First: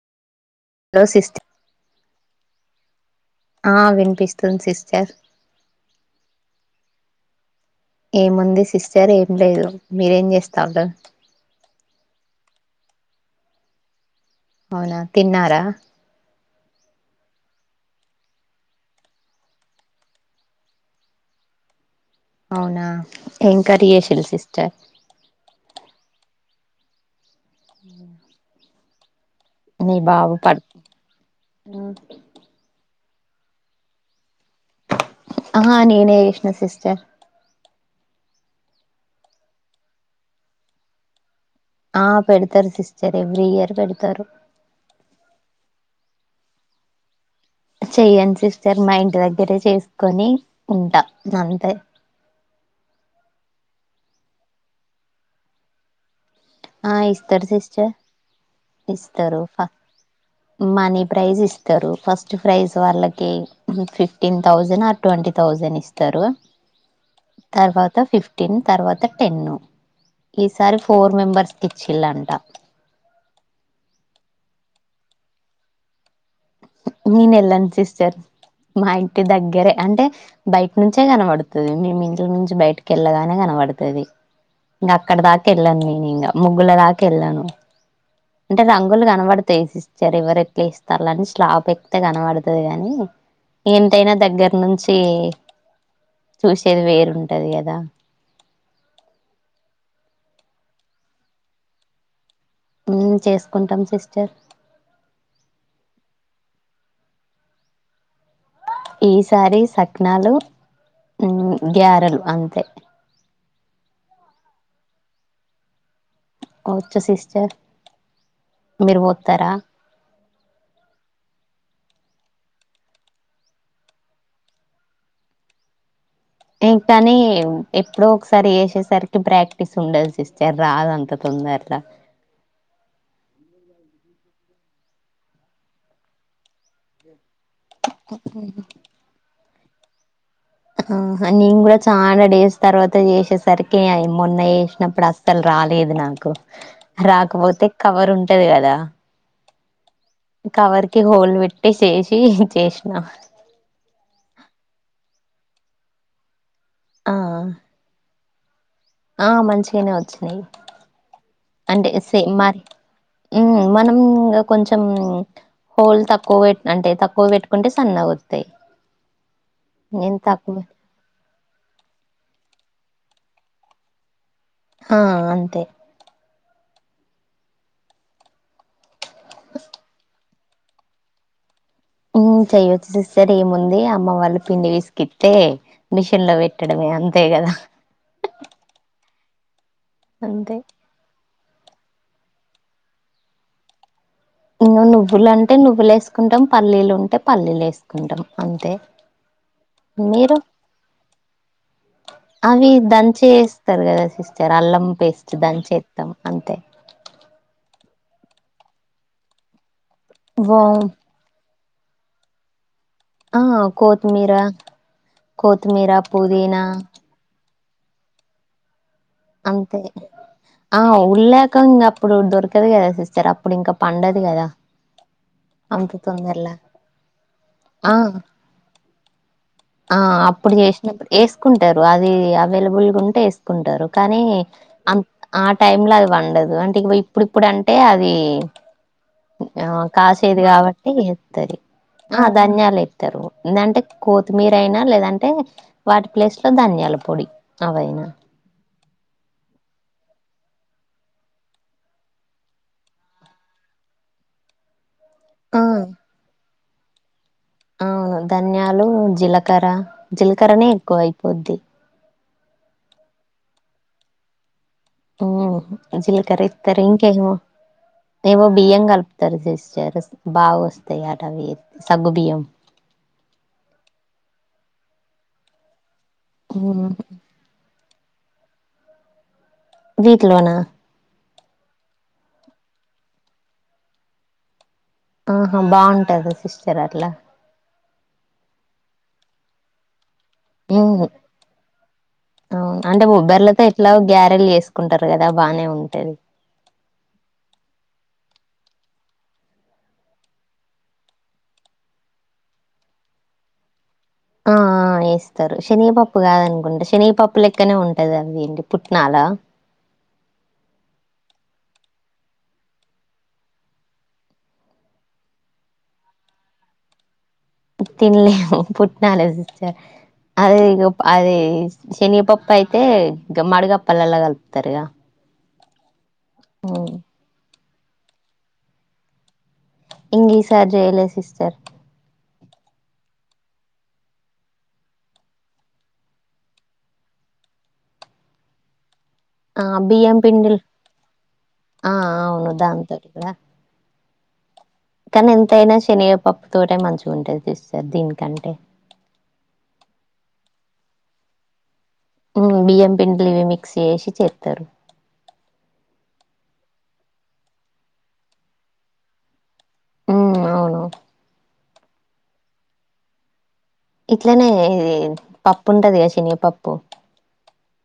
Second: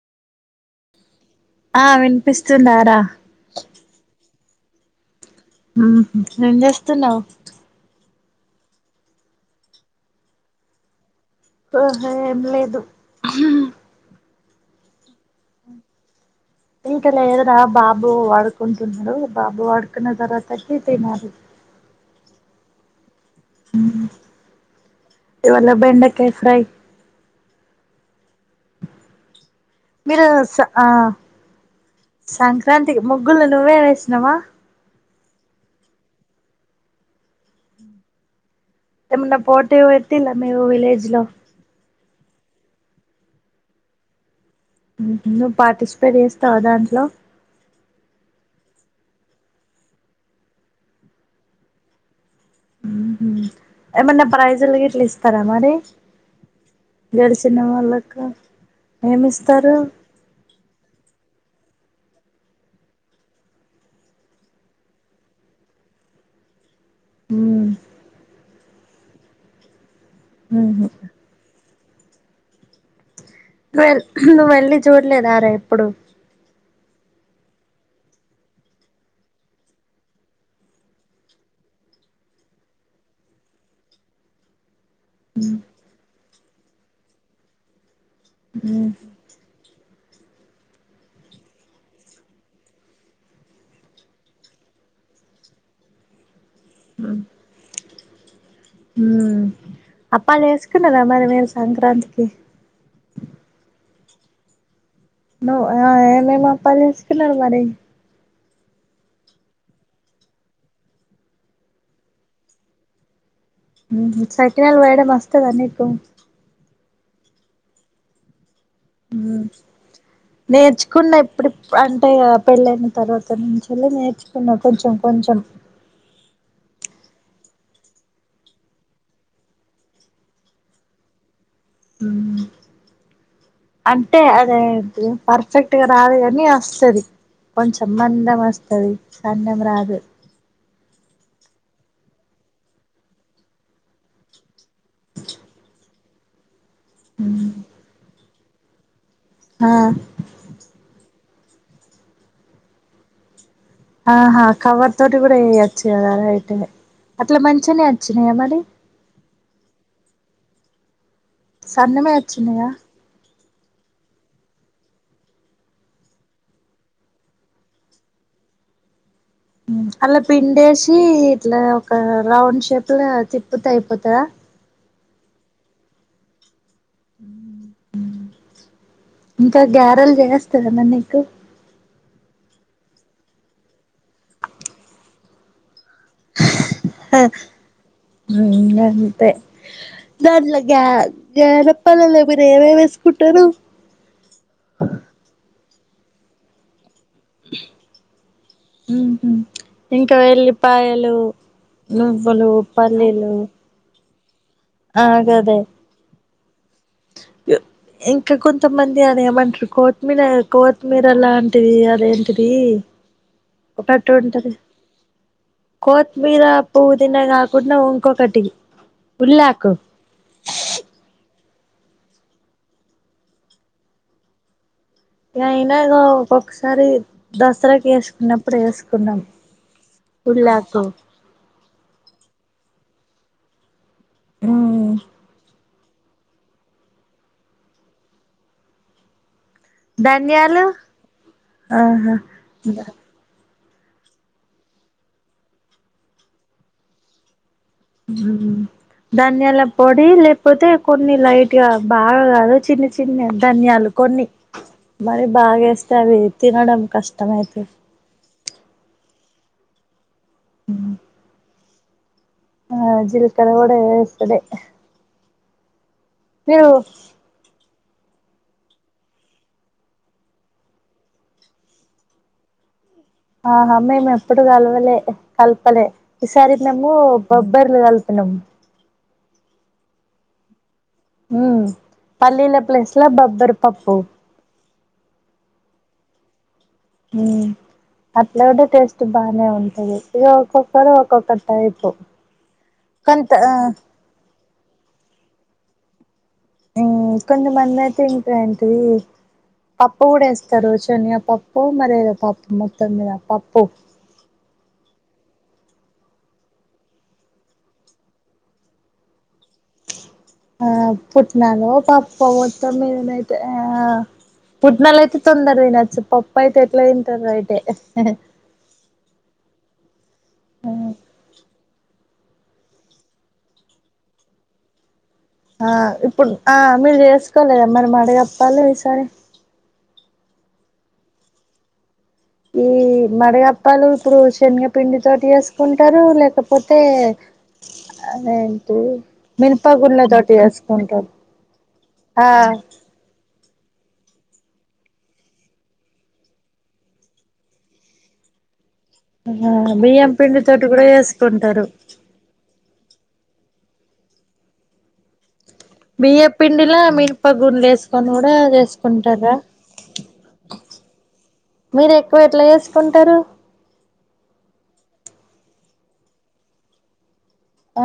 Hello సిస్ట ఆ వినిపిస్తున్నారా తన్ సిస్టర్ ఉహు ఏం చేస్తున్నావ్ ఏముంది సిస్టర్ ఏం లేదు మీరేం చేస్తాండ్రూ ఓహో ఏం లేదు అవునా తిన్నారా ఇంకా లేదు రా బాబు ఆడుకుంటున్నాడు బాబు ఆడుకున్న తర్వాత వచి తినాలి అవునా ఏం కర్రీ ఉ చేసిల్లు సిస్టర్ తెల్ల బెడాకాయ ఫ్రై ఉ మీ మీరు బాబు పడు ఆ సంక్రాం ముగ్గులు నువ్వే వేసినావా ఆ నేనే చేసిన సిస్టర్ ఏమన్న పోటీ పిట్టల్లా మీర విలేజ్ లో ఆ పెడతారు సిస్టర్ ఎవ్రీ ఇయర్ పెడతారు నువ్వు పార్టిసిపేట్ చేస్తావ దాంట్లో చెయ్యను సిస్టర్ మా ఇంటి దగ్గరే చేసుకొని ఉంటా అంతే ఏమన్న ప్రైజులు గిట్ల ఇస్తారా మరి ఆ ఇస్తారు గెలిచిన సిస్టర్ వాళ్ళకు ఇస్తారు ఏమిస్తారు మనీ ప్రైజ్ ఇస్తారు ఫస్ట్ ప్రైజ్ వాళ్ళకి ఫిఫ్టీన్ థౌజండ్ ఆ ట్వంటీ థౌజండ్ ఇస్తారు ఉమ్ తర్వాత ఫిఫ్టీన్ తర్వాత టెన్ను ఈసారి ఫోర్ మెంబర్స్ కిచ్చిల్లంట నువెల్ నువ్వు వెళ్ళి చూడలేదర ఎప్పుడు నేను వెళ్ళను సిస్టర్ మా ఇంటి దగ్గరే అంటే బయట నుంచే కనపడుతుంది మేమి ఇంటి నుంచి బయటికి వెళ్ళగానే కనపడుతుది ఇంక అక్కడ దాకా వెళ్ళను నీను ఇంగా ముగ్గుల రాతిరిలోనే అంటే మ్మ్ రంగులు కనబడితయి సిస్ చెర విరక్తి ఎట్లా ఇస్తారుని స్లాబ్ ఎక్తే కనపడుతది గాని ఏంతైనా దగ్గర నుంచి చూసేది వేరుంటది గదా మ్ అప్పాలు వేసుకున్నారా మరి మీరు సంక్రాంతికి ఉ చేసుకుంటాం సిస్టర్ నువ్వు ఆ ఎం ఎం అప్పాలు చేసుకున్నారు మరి ఈసారి శక్నాలు గ్యారలు అంతే ఊహూ సఖినాలు పోయడం వస్తదా నీకు వొచ్చు సిస్టర్ మీరు పొత్తరా నేర్చుకున్న ఇప్పుడిప్ అంటే పెళ్ళైన తర్వాత నుంచెలి నేర్చుకున్న కొంచెం కొంచెం ఏం పనీ ఎప్పుడో ఒకసారి చేసేసరికి ప్రాక్టీస్ ఉండదు సిస్టర్ రాదు అంత తొందర్ల అంటే అదేంటిది పర్ఫెక్ట్గా రాదు గానీ వస్తది కొంచం మందం వస్తది సన్న వ్రాదు హా నేను గూడా చానా డేస్ తర్వాత చేసేసరికి అయి మొన్న చేసినప్పుడు అస్సలు రాలేదు నాకు రాకపోతే కవర్ ఉం టది గదా ఆ కవర్ కి హోల్ పెట్టి సేసి చేసినా ఆహా కవర్ తోటి కూడా చేయచ్చు గదా రైటే ఆ అట్ల మంచినే వొచ్ యా మరి ఆ మంచిగనే వచ్చినయి సన్నమే అచ్చినయా ఉ మనం ఇగ కొంచెం హోల్ తక్కువ పెట్ అంటే తక్కువ పెట్టుకుంటే సన్నగా వత్తయి హ్మ్ అలా తక్కువ పిండేసి ఇట్లా ఒక రౌండ్ షేప్ ఇట్లా తిప్పుతె అయిపోతదా ఆ అంతే హ్మ్ హ్మ్ ఇంకా గ్యారెలు చేయస్ తర్న నీకు హ్మ్ చెయ్యొచ్చు సిస్టర్ ఏముంది అమ్మ వాళ్ళు పిండి పిసికిత్తే మిషన్ లో పెట్టడమే అంతే గదా తే అంతే గట్లగాద్ గ్యారప్పాలల్లో మీరు ఏమేం వేసుకుంటరు ను నువ్వులు అంటే నువ్వులు వేసుకుంటం పల్లీలు ఉం టే పల్లీలు వేసుకుంటం అంతే ఉహు ఇంకా మీరు వెల్లిపాయలు నువ్వులు అవి దంచి పల్లీలు వేస్తరు కదా సిస్ జర అల్లం ఆ పేస్ట్ గదే దంచేస్తాం అంతే ఇంకా కొంతమంది అది ఏమంటారు కోర్టు మీన వా కోత్మీర్ అలాన్ టివి అదేంటిది ఆ ఒకటి కోతిమీరా ఉంటది కోతిమీరా పుదీనా కుట్న ఉంకొకటి అంతే ఆ ఉల్లాక్ ఇంకా ఇంగ అప్పుడు దొరకదు కదా సిస్టర్ అప్పుడు ఇంకా పండదు గదా అయినాదో తొందరలా ఒకొక్కసారి దసరాకి ఆ వేసుకున్నప్పుడు వేసుకున్నాం ఆ అప్పుడు ఉల్లాకు చేసినప్పుడు ఏసుకు ఉంటారు అది అవైలబుల్ గా ఉంటే ఏసుకుంటారు కానీ మ్మ్ అం ఆ టైమ్ లో అది పండదు అంటే ఇగో ఇప్పుడిప్పుడు అంటే అది ఆ కాసేది ధనియాలు కాబట్టి ఎత్తది ఆహా ఆ ధన్యాలు ఏత్తరు ఎందంటే కోత్ మీరైనా లేదంటే వాటి ప్లేస్ లో ధన్యాల పొడి అవయినా ధన్యాల పొడి లేకపోతే కొన్ని లైట్‌గా బాగా కాదు చిన్న చిన్న ధన్యాలు కొన్ని మరి బాగేస్తే అవి తినడం కష్ ఆ ధన్యాలు జీల కరా జీలకరనే ఎక్కువ అయిపోద్ది ఆ జీల్కర కూడా వేస్తుదే హ జిల్కర మీరు ఇత్తరు ఇంకేమో ఏవో బియ్యం కలుపుతరు సిస్టర్ బాగా వస్తయి అటవి సగ్గు బియ్యం ఆహా మేము ఎప్పుడు కలవలే కల్పలే ఈసారి మేము బబ్బర్లు కల్ పన్నం వీట్లోనా ఉ పల్లీల ప్లేస్‌లో బబ్బర్ పప్పు ఆహా బాగుంటది సిస్ సెరట్లా అప్లైడ్ టేస్ట్ బానే ఉంటది ఇక ఉ ఒక్కొక్కరు ఒక్కొక్క టైపు అంటే కొంత బొబ్బర్లుతో ఎట్లా గో గ్యారెల్ చేస్తా కుంటారు గదా బాగానే ఉంటది. ఆ కొంతమంది అయితే ఇంకా ఏంటిది పప్పు కూడా వేస్తారు శనగపప్పు మరి ఏదో పప్పు మొత్తం మీద పప్పు. ఆ ఎస్తారు శనపప్పు కాదనుకుంట శనపప్పు లెక్కనే ఉంటంది అద ఏండి పుట్నాల. ఆ పుట్నాలు పాప్ప మొత్తం మీదనైతే ఆ పుట్నాలు అయితే తొందరగా తినొచ్చు పప్ప అయితే ఎట్లా తింటారు అతే. తినలే పుట్ నా లేదు అది ఇగొఅది శనిగపప్ప అయితే గమ్మాడిగప్పలలా కలుపుతారుగా ఆం ఆ మీరు చేసుకోలేదా మరి మడుగప్పలు ఈసారి ఇంగ్లీ సార్ చేయలే సిస్టర్ ఈ మడగప్పాలు ఇప్పుడు శనగపిండి తోటి చేసుకుంటారు లేకపోతే అదేంటి ఆ మినప గుళ్ళ బియ్యం తోటి పిండి చేసుకుంటారు ఆ ఆ అవును దా తడా కానీ ఎంతయినా శనగపప్పు తోటి మంచిగా ఉంటది చస్తారు దీనికంటే ఆ బియ్యం పిండి తోటి కూడా వేసుకుంటారు బియ్యం పిండి ఇవి మిక్స్ చేసి చేస్తారు బియ్య పిండిలా మినప గుళ్ళు వేసుకొని కూడా చెసుకుంటారా ఉం అవును మీరు ఎక్కువ ఎట్లా చేసుకుంటారు ఇట్లనే పప్పు ఉంటదిగా శనిగపప్పు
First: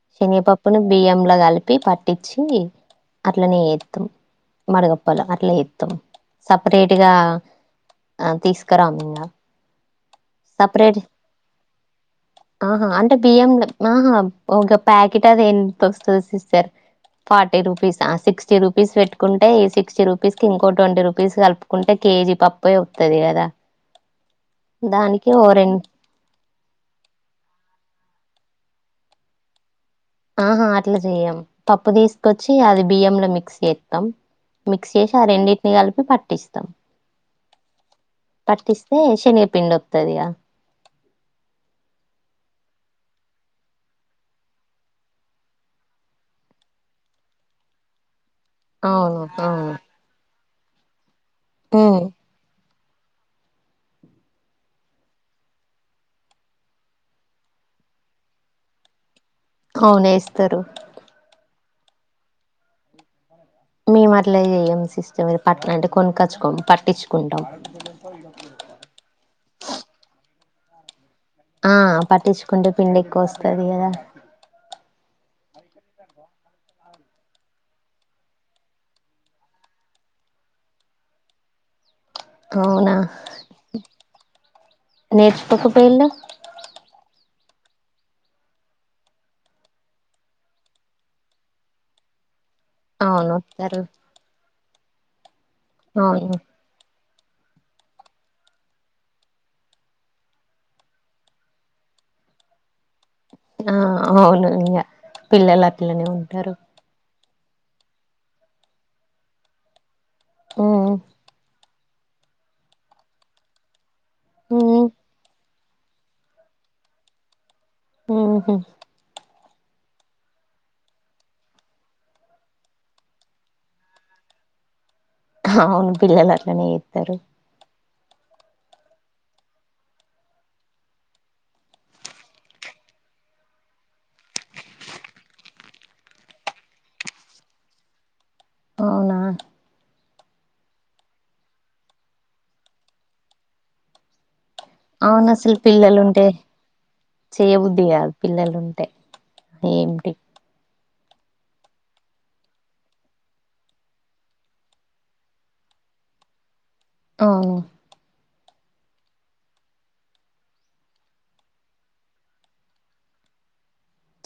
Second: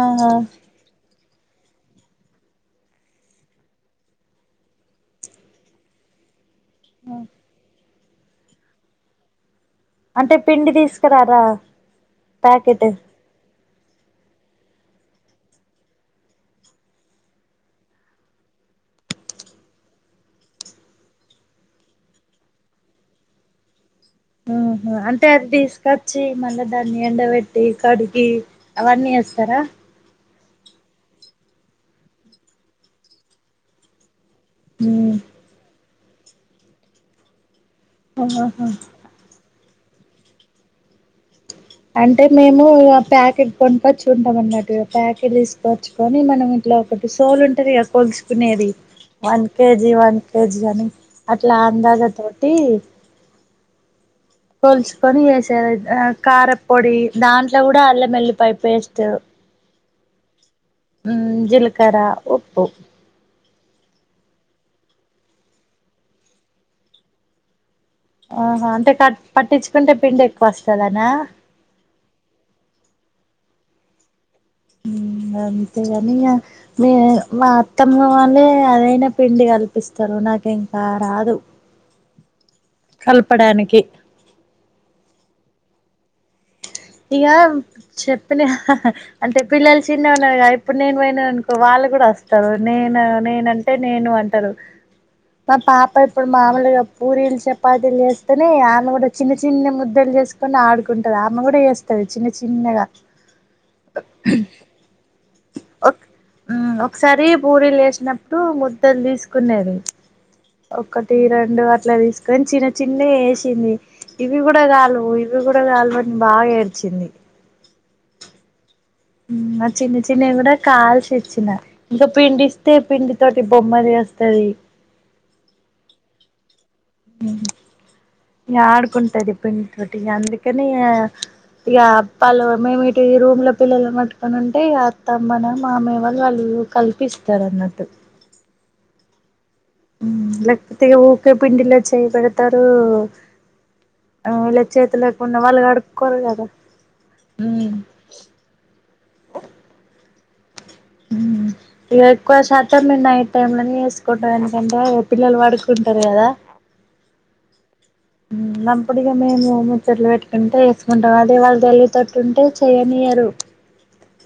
ఆహా శనిపాప్పును బియ్యం లా కలిపి పట్టించి అట్లనే చేత్తం మడగప్పలు అట్లనే త్రం సపరేట్ గా ఆ తీసుకురాం ఇంగ అంటే పిండి తీసుకురారా ప్యాకెట్ ఆహా ఒక ప్యాకెట్ అది ఎంత వస్తుంది సిస్టర్ ఫార్టీ రూపీస్ ఆ సిక్టీ రూపీస్ పెట్టుకుంటే ఇ సిక్టీ రూపీస్ కి ఇంకో ట్వంటీ రూపీస్ కలుపుకుంటే కేజీ పప్పు ఏ వస్తది కదా ఉ హు. అంటే దానికి ఓ అది రెండు తీసుకొచ్చి మళ్ళా దాన్ని ఎండబెట్టి కడిగి అవన్నీ చేస్తరా ఆహా అట్లా చెయ్యం పప్పు తీసుకొచ్చి అది బియ్యంలో మిక్స్ చేస్తాం మిక్స్ ఉమ్ చేసి ఆ రెండింటినీ కలిపి పట్టిస్తాం ఆహా పట్టిస్తే శనిగ పిండొత్తది గా అంటే మేము ప్యాకెట్ కొనుకొచ్చుకుంటాం అన్నట్టు ప్యాకెట్ తీసుకొచ్చుకొని మనం ఇట్లా ఒకటి సోల్ ఉంటది గా పొల్స్ తినేది అవును వన్ అవును కేజీ వన్ పోజ్రాన్ని అట్లా ఉమ్ అందాజతోటి ఆ కొల్చుకొని వేసార్ డ్ ఆ కార్పొడి దాంట్లో కూడా అల్లంవెల్లిపయ్ పేస్ట్ అవునేస్తారు ఉమ్ జీలకర ఉప్పు మేం అట్ల చెయం సిస్టర్ పట్ అంటే కొనుక్కచ్చుకోం పట్టించుకుంటాం. ఆహా అంటె పట్ పట్టించుకుంటే పిండి ఎక్కువస్తదనా ఆ పట్టించుకుంటే పిండి ఎక్కువ వస్తది కదా ఇంగ అంతేగాని ఇగ మీ మా అత్తమ్మ వాళ్ళే అదైనా పిండి కల్పిస్తరు నాకు ఇంకా రాదు. అవునా కలపడానికి నేర్చుకొక పోయిలు. ఇగా చెప్పినా హ హ అంటే పిల్లలు చిన్న ఉన్నారుగా ఇప్పుడు నేను పోయినను అనుకో వాళ్ళు కూడా వస్త నేను అవును నేనంటే వత్తరు నేను అంటారు మా పాప ఇప్పుడు అవును మామూలుగా పూరీలు చపాతీలు చేస్తేనే ఆమె కూడా చిన్న చిన్న ముద్దలు చేసుకొని ఆడుకుంటాది ఆమె కూడా వస్త చిన్న చిన్నగా ఆ అవును ఇంగా పిల్లలు ఒక్ అట్లనే ఉంటారు పూరీలు చేసినప్పుడు ముద్దలు తీసుకునది మ్మ్ ఒకటి రెండు అట్లా తీసుకొని చిన్న చిన్న చేసింది ఇవి కూడా మ్మ్ కాలు ఇవి కూడా కూడా కలవని బాగెడ్త వచ్చింది హుహు నా చిన్న చిన్నవి కూడా కాల్సి ఇచ్చిన ఇంకా పిండి ఇస్తే పిండి తోటి బొమ్మల్ చేస్తదీ అవును పిల్లలు అట్లనే చేత్ తారు ఇగ ఆడుకుంటది పిండితోటి ఇగ అందుకనే ఇగా ఇగ వాళ్ళు మేము ఇటు రూమ్ లో పిల్లల పట్టుకొని ఉంటే ఇక అత్తమ్మ నో మామయ్య వాళ్ళు వాళ్ళు కల్పిస్తారు అన్నట్టు అవునా లేక పోతే ఊకే పిండిలో చేయిబెడతారు ఆ లేక్ అవును అసలు కడుక్కోరు పిల్లలుంటే కదా ఉమ్ చేయబుద్ది కాదు పిల్లలుంటే ఏమిటి ఇగా ఎక్కువ శాతం మేమ్ నైట్ టైమ్ లోనే చేసుకుంటాం ఎందుకంటే పిల్లలు పడుకుంటారు కదా ఆ అప్పుడిగా మేము ముచ్చట్లు పెట్టుకుంట వేసుకుంటాం అదే వాళ్ళు తెల్లి తోటి ఉంటే చేయనియ్యరు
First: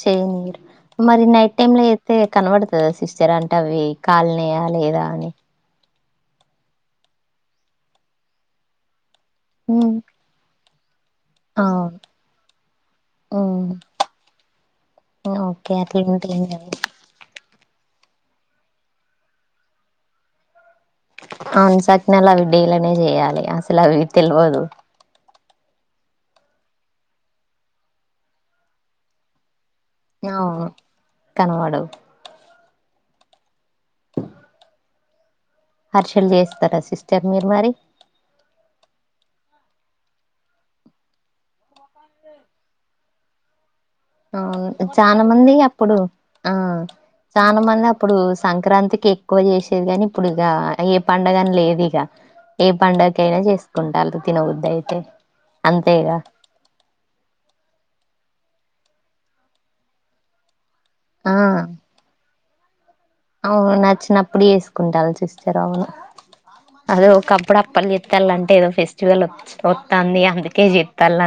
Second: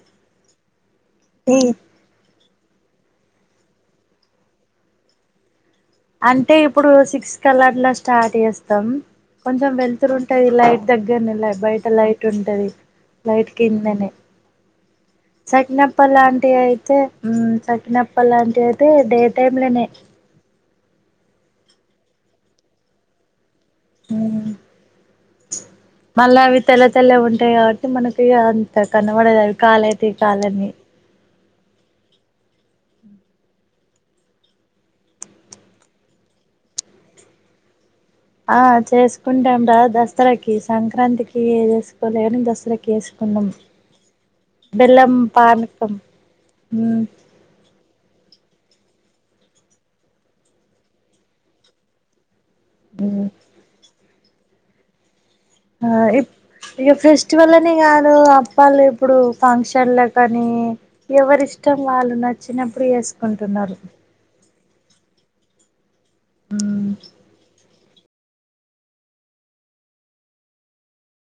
చేయనీరు మరి నైట్ టైమ్ లో చేస్తే కనబడుతదా సిస్టర్ అంటే అవి కాల్ నియా లేదా అని అంటే ఇప్పుడు సిక్స్ కల్లా స్టార్ట్ చేస్తాం. కొంచెం మ్మ్ వెళ్తురు ఉంటది లైట్ దగ్గరనేల్లే బయట అవును లైట్ ఉంటది లైట్ మ్మ్ కిందనే ఓకే చకినప్ప అట్లుంటే ఏం లాంటివి కాదు అయితే హ్మ్ సకినప్ప లాంటివి అయితే డే టైమ్ లానే అవును సకినాలు అవి డేలనే చేయాలె. ఎట్ల అవి తెల్వదు మళ్ళ అవి తెల్ల తెల్లవుంటయి కాబట్టి మనకి అంత కనపడేది అవి కాలయితే కాలనీ కనబడవ్ హర్షల్ చేస్తర సిస్టర్ మీరు మరి ఆ చేసుకుంటాం రా దసరకి సంక్రాంతికి చేసుకోలేను దసరకి చేసుకున్నం అవును బెల్లం చాన మందీ పానకం అప్పుడు ఆ మ్మ్ చాన మందిప్పు అప్పుడూ సంక్రాంతికి ఎక్కువ చేశేది గాని ఇప్పుడు ఇగా ఏ పండగని లేదు ఇగ ఏ పండకైనా చేసుకుంటాళ్ళు తిన బుద్ధిదైతే ఆ ఇప్ ఇగ ఫెస్టివల్ అనీ గాదు అప్పాల్ ఇప్పుడు ఫంక్షన్లల కనీ ఆ ఎవరిష్టం వాళ్ళు నచ్చ చిన్నప్పుడు చేసు అవును నచ్చినప్పుడు చెస్ కుంటాళ్ళు చిస్తరు అవును మ్మ్ అది ఒక్కపుడక్క పనిచెప్ వత్తంది అందుకే చెత్తాల